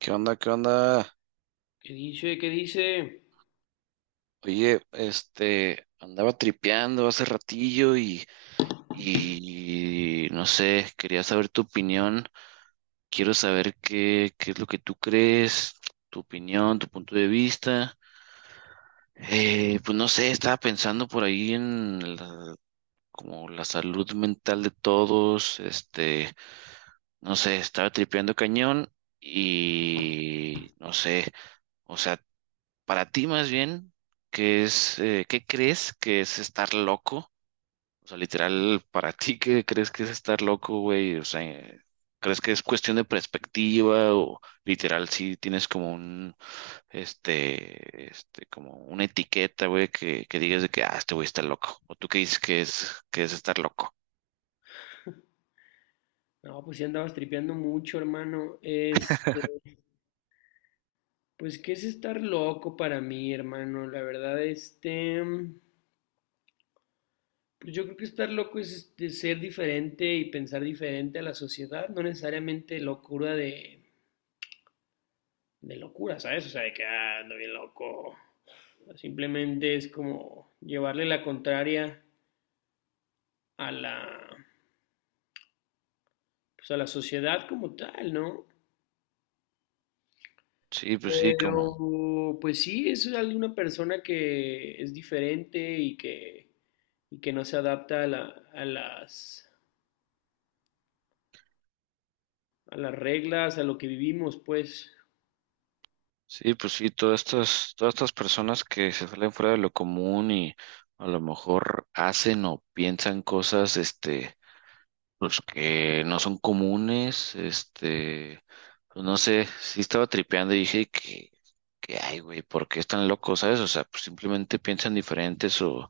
¿Qué onda? ¿Qué onda? ¿Qué dice? ¿Qué dice? Oye, andaba tripeando hace ratillo y no sé, quería saber tu opinión. Quiero saber qué es lo que tú crees, tu opinión, tu punto de vista. Pues no sé, estaba pensando por ahí en como la salud mental de todos. No sé, estaba tripeando cañón y no sé. O sea, para ti más bien, ¿qué es, qué crees que es estar loco? O sea, literal, para ti, ¿qué crees que es estar loco, güey? O sea, ¿crees que es cuestión de perspectiva o literal si tienes como un, como una etiqueta, güey, que digas de que, ah, este güey está loco? ¿O tú qué dices que que es estar loco? No, pues ya andabas tripeando mucho, hermano. Pues qué es estar loco para mí, hermano. La verdad, pues yo creo que estar loco es ser diferente y pensar diferente a la sociedad, no necesariamente locura de locura, ¿sabes? O sea, de que ah, ando bien loco. Simplemente es como llevarle la contraria a la, pues a la sociedad como tal, ¿no? Sí, pues sí, como... Pero, pues sí, es alguna persona que es diferente y que no se adapta a a las reglas, a lo que vivimos, pues. Sí, pues sí, todas estas personas que se salen fuera de lo común y a lo mejor hacen o piensan cosas, pues que no son comunes, pues no sé, sí estaba tripeando y dije que ay, güey, ¿por qué están locos, sabes? O sea, pues simplemente piensan diferentes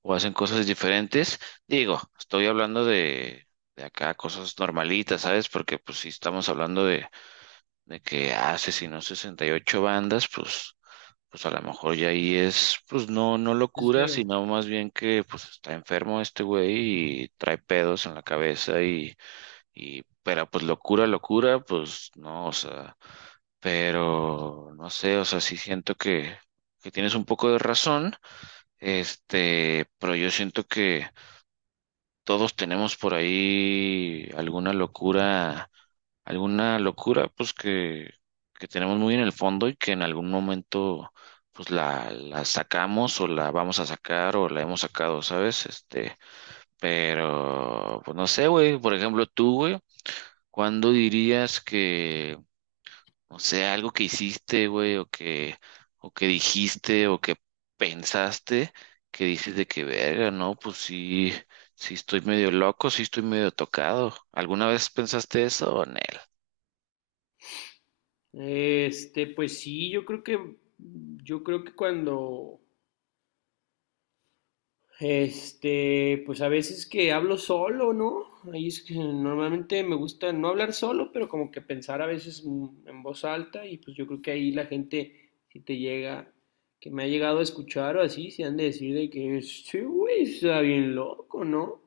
o hacen cosas diferentes. Digo, estoy hablando de acá cosas normalitas, ¿sabes? Porque pues si estamos hablando de que ah, asesinó 68 bandas, pues a lo mejor ya ahí es, pues no, no locura, Este, sino más bien que pues está enfermo este güey y trae pedos en la cabeza y pero pues locura, locura, pues no, o sea, pero no sé, o sea, sí siento que tienes un poco de razón, pero yo siento que todos tenemos por ahí alguna locura pues que tenemos muy en el fondo y que en algún momento pues la sacamos o la vamos a sacar o la hemos sacado, ¿sabes? Pero pues no sé, güey, por ejemplo, tú, güey, ¿cuándo dirías o sea, algo que hiciste, güey, o que dijiste o que pensaste que dices de que verga, ¿no? Pues sí. Sí estoy medio loco, sí estoy medio tocado. ¿Alguna vez pensaste eso o no? Pues sí, yo creo que pues a veces que hablo solo, ¿no? Ahí es que normalmente me gusta no hablar solo, pero como que pensar a veces en voz alta y pues yo creo que ahí la gente, si te llega, que me ha llegado a escuchar o así, se han de decir de que sí, güey, sí está bien loco, ¿no?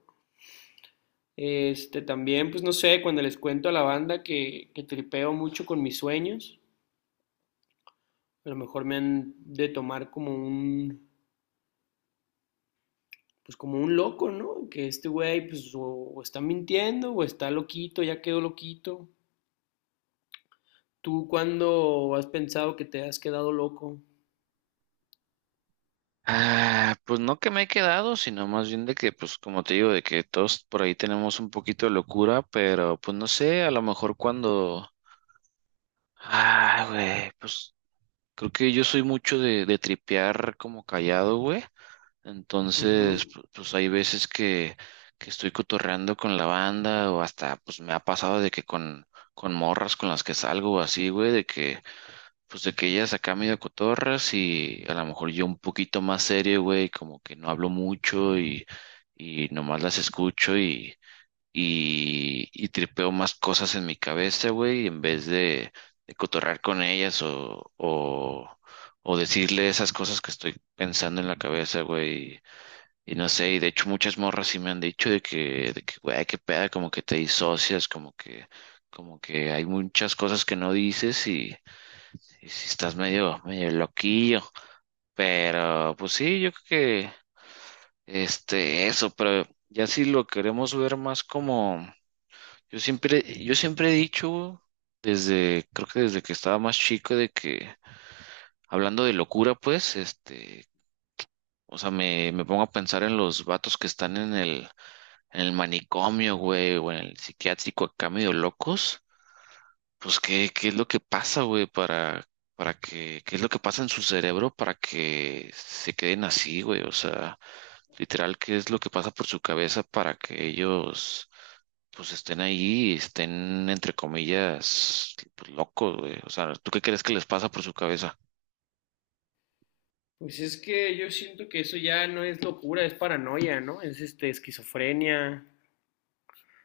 Este, también, pues no sé, cuando les cuento a la banda que tripeo mucho con mis sueños, a lo mejor me han de tomar como pues como un loco, ¿no? Que este güey pues o está mintiendo o está loquito, ya quedó loquito. ¿Tú cuándo has pensado que te has quedado loco? Ah, pues no que me he quedado, sino más bien de que, pues como te digo, de que todos por ahí tenemos un poquito de locura, pero pues no sé, a lo mejor cuando... Ah, güey, pues creo que yo soy mucho de tripear como callado, güey. Entonces, Ujú. pues hay veces que estoy cotorreando con la banda o hasta, pues me ha pasado de que con morras con las que salgo o así, güey, de que... Pues de que ellas acá medio cotorras y a lo mejor yo un poquito más serio, güey, como que no hablo mucho y nomás las escucho y tripeo más cosas en mi cabeza, güey, en vez de cotorrar con ellas o decirle esas cosas que estoy pensando en la cabeza, güey. Y no sé, y de hecho muchas morras sí me han dicho güey, qué peda, como que te disocias, como que hay muchas cosas que no dices y si estás medio, medio loquillo. Pero, pues sí, yo creo que eso, pero ya si lo queremos ver más como, yo siempre he dicho, desde, creo que desde que estaba más chico, de que, hablando de locura, pues, o sea, me pongo a pensar en los vatos que están en en el manicomio, güey, o en el psiquiátrico acá medio locos. Pues, qué es lo que pasa, güey, para, qué es lo que pasa en su cerebro para que se queden así, güey? O sea, literal, ¿qué es lo que pasa por su cabeza para que ellos, pues, estén ahí y estén, entre comillas, pues, locos, güey? O sea, ¿tú qué crees que les pasa por su cabeza? Pues es que yo siento que eso ya no es locura, es paranoia, ¿no? Es este esquizofrenia,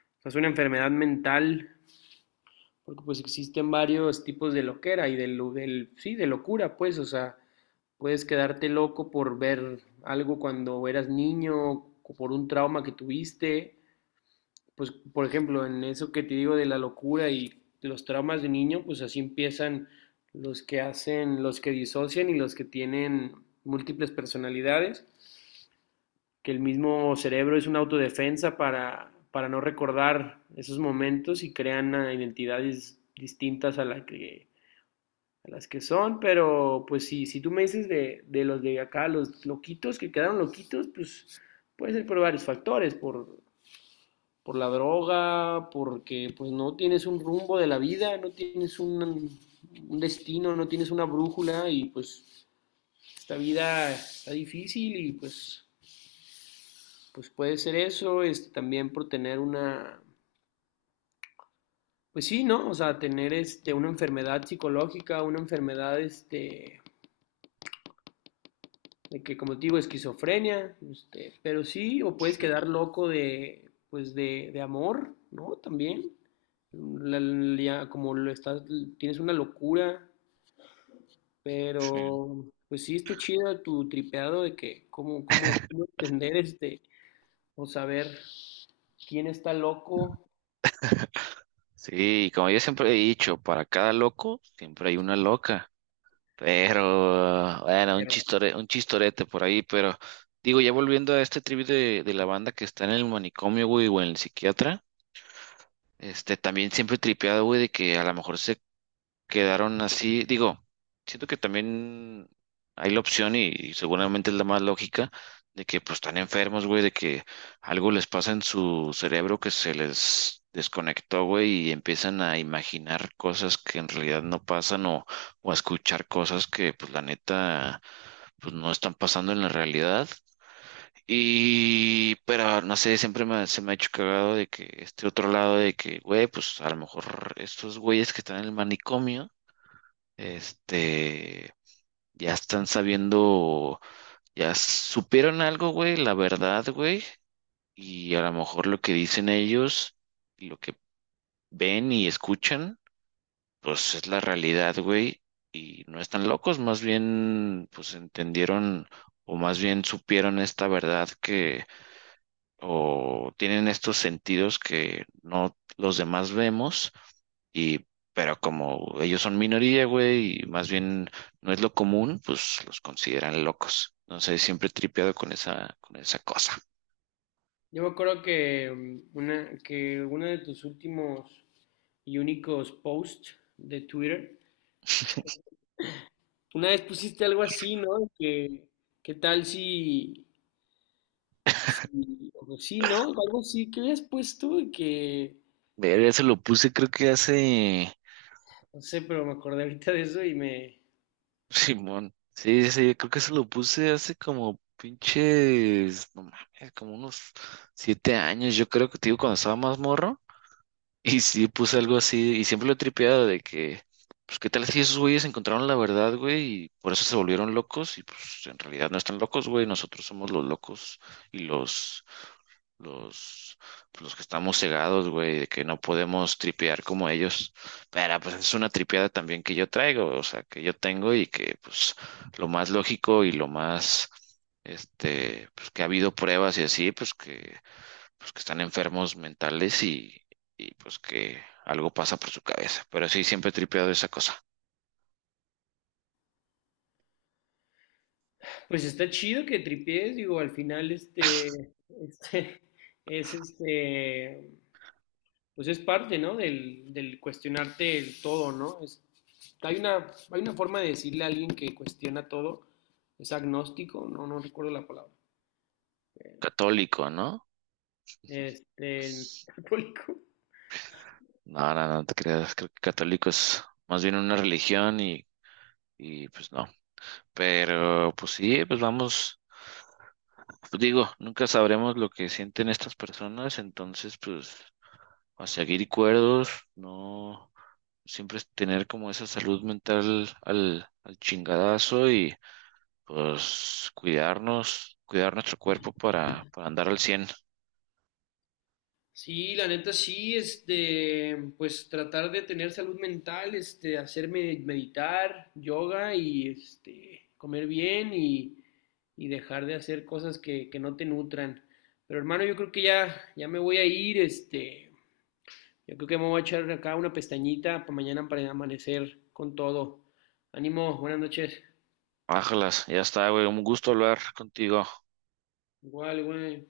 o sea, es una enfermedad mental. Porque pues existen varios tipos de loquera y sí, de locura, pues, o sea, puedes quedarte loco por ver algo cuando eras niño, o por un trauma que tuviste, pues, por ejemplo, en eso que te digo de la locura y los traumas de niño, pues así empiezan los que hacen, los que disocian y los que tienen múltiples personalidades, que el mismo cerebro es una autodefensa para no recordar esos momentos y crean identidades distintas a la que a las que son, pero pues sí, si tú me dices de los de acá, los loquitos que quedaron loquitos, pues puede ser por varios factores, por la droga, porque pues no tienes un rumbo de la vida, no tienes un destino, no tienes una brújula y pues esta vida está difícil y pues puede ser eso, es también por tener una, pues sí, ¿no? O sea, tener una enfermedad psicológica, una enfermedad de que como te digo, esquizofrenia, este, pero sí, o puedes Sí, quedar loco pues de amor, ¿no? También, la- la- como lo estás, tienes una locura, sí. pero pues sí, está chido tu tripeado de que, cómo entender este, o saber quién está loco, Sí, como yo siempre he dicho, para cada loco, siempre hay una loca. Pero, bueno, un pero chistore, un chistorete por ahí, pero digo, ya volviendo a este trip de la banda que está en el manicomio, güey, o en el psiquiatra, también siempre he tripeado, güey, de que a lo mejor se quedaron así. Digo, siento que también hay la opción y seguramente es la más lógica de que pues están enfermos, güey, de que algo les pasa en su cerebro que se les desconectó, güey, y empiezan a imaginar cosas que en realidad no pasan o a escuchar cosas que pues la neta pues no están pasando en la realidad. Y, pero no sé, siempre me, se me ha hecho cagado de que este otro lado de que, güey, pues a lo mejor estos güeyes que están en el manicomio este, ya están sabiendo, ya supieron algo, güey, la verdad, güey, y a lo mejor lo que dicen ellos, y lo que ven y escuchan, pues es la realidad, güey, y no están locos, más bien, pues entendieron, o más bien supieron esta verdad que, o tienen estos sentidos que no los demás vemos. Y, pero como ellos son minoría, güey, y más bien no es lo común, pues los consideran locos. No sé, siempre he tripeado con esa cosa. yo me acuerdo que que uno de tus últimos y únicos posts de Twitter, una vez pusiste algo así, ¿no? ¿Qué tal si, o pues sí, ¿no? Algo así que habías puesto y que, Ver, eso lo puse, creo que hace. no sé, pero me acordé ahorita de eso y me, Simón. Sí, sí, sí, creo que eso lo puse hace como pinches. No mames, como unos 7 años. Yo creo que, te digo, cuando estaba más morro. Y sí, puse algo así, y siempre lo he tripeado de que, pues, ¿qué tal si esos güeyes encontraron la verdad, güey? Y por eso se volvieron locos, y pues en realidad no están locos, güey, nosotros somos los locos y los, pues, los que estamos cegados, güey, de que no podemos tripear como ellos. Pero pues es una tripeada también que yo traigo, o sea, que yo tengo y que pues lo más lógico y lo más, pues que ha habido pruebas y así, pues que están enfermos mentales y pues que algo pasa por su cabeza. Pero sí, siempre he tripeado esa cosa. pues está chido que tripies, digo, al final este, es este, pues es parte, ¿no? Del cuestionarte el todo, ¿no? Es, hay una forma de decirle a alguien que cuestiona todo, es agnóstico, no, no recuerdo la palabra, Católico, ¿no? este, católico. No, no, no te creas, creo que católico es más bien una religión y pues no. Pero pues sí, pues vamos, pues digo, nunca sabremos lo que sienten estas personas, entonces pues a seguir cuerdos, no, siempre es tener como esa salud mental al chingadazo y pues cuidarnos, cuidar nuestro cuerpo para andar al 100. Sí, la neta sí, este, pues tratar de tener salud mental, este, hacerme meditar, yoga y este, comer bien y dejar de hacer cosas que no te nutran. Pero hermano, yo creo que ya, ya me voy a ir, este, yo creo que me voy a echar acá una pestañita para mañana para amanecer con todo. Ánimo, buenas noches. Ájalas, ya está, güey. Un gusto hablar contigo. Igual, güey.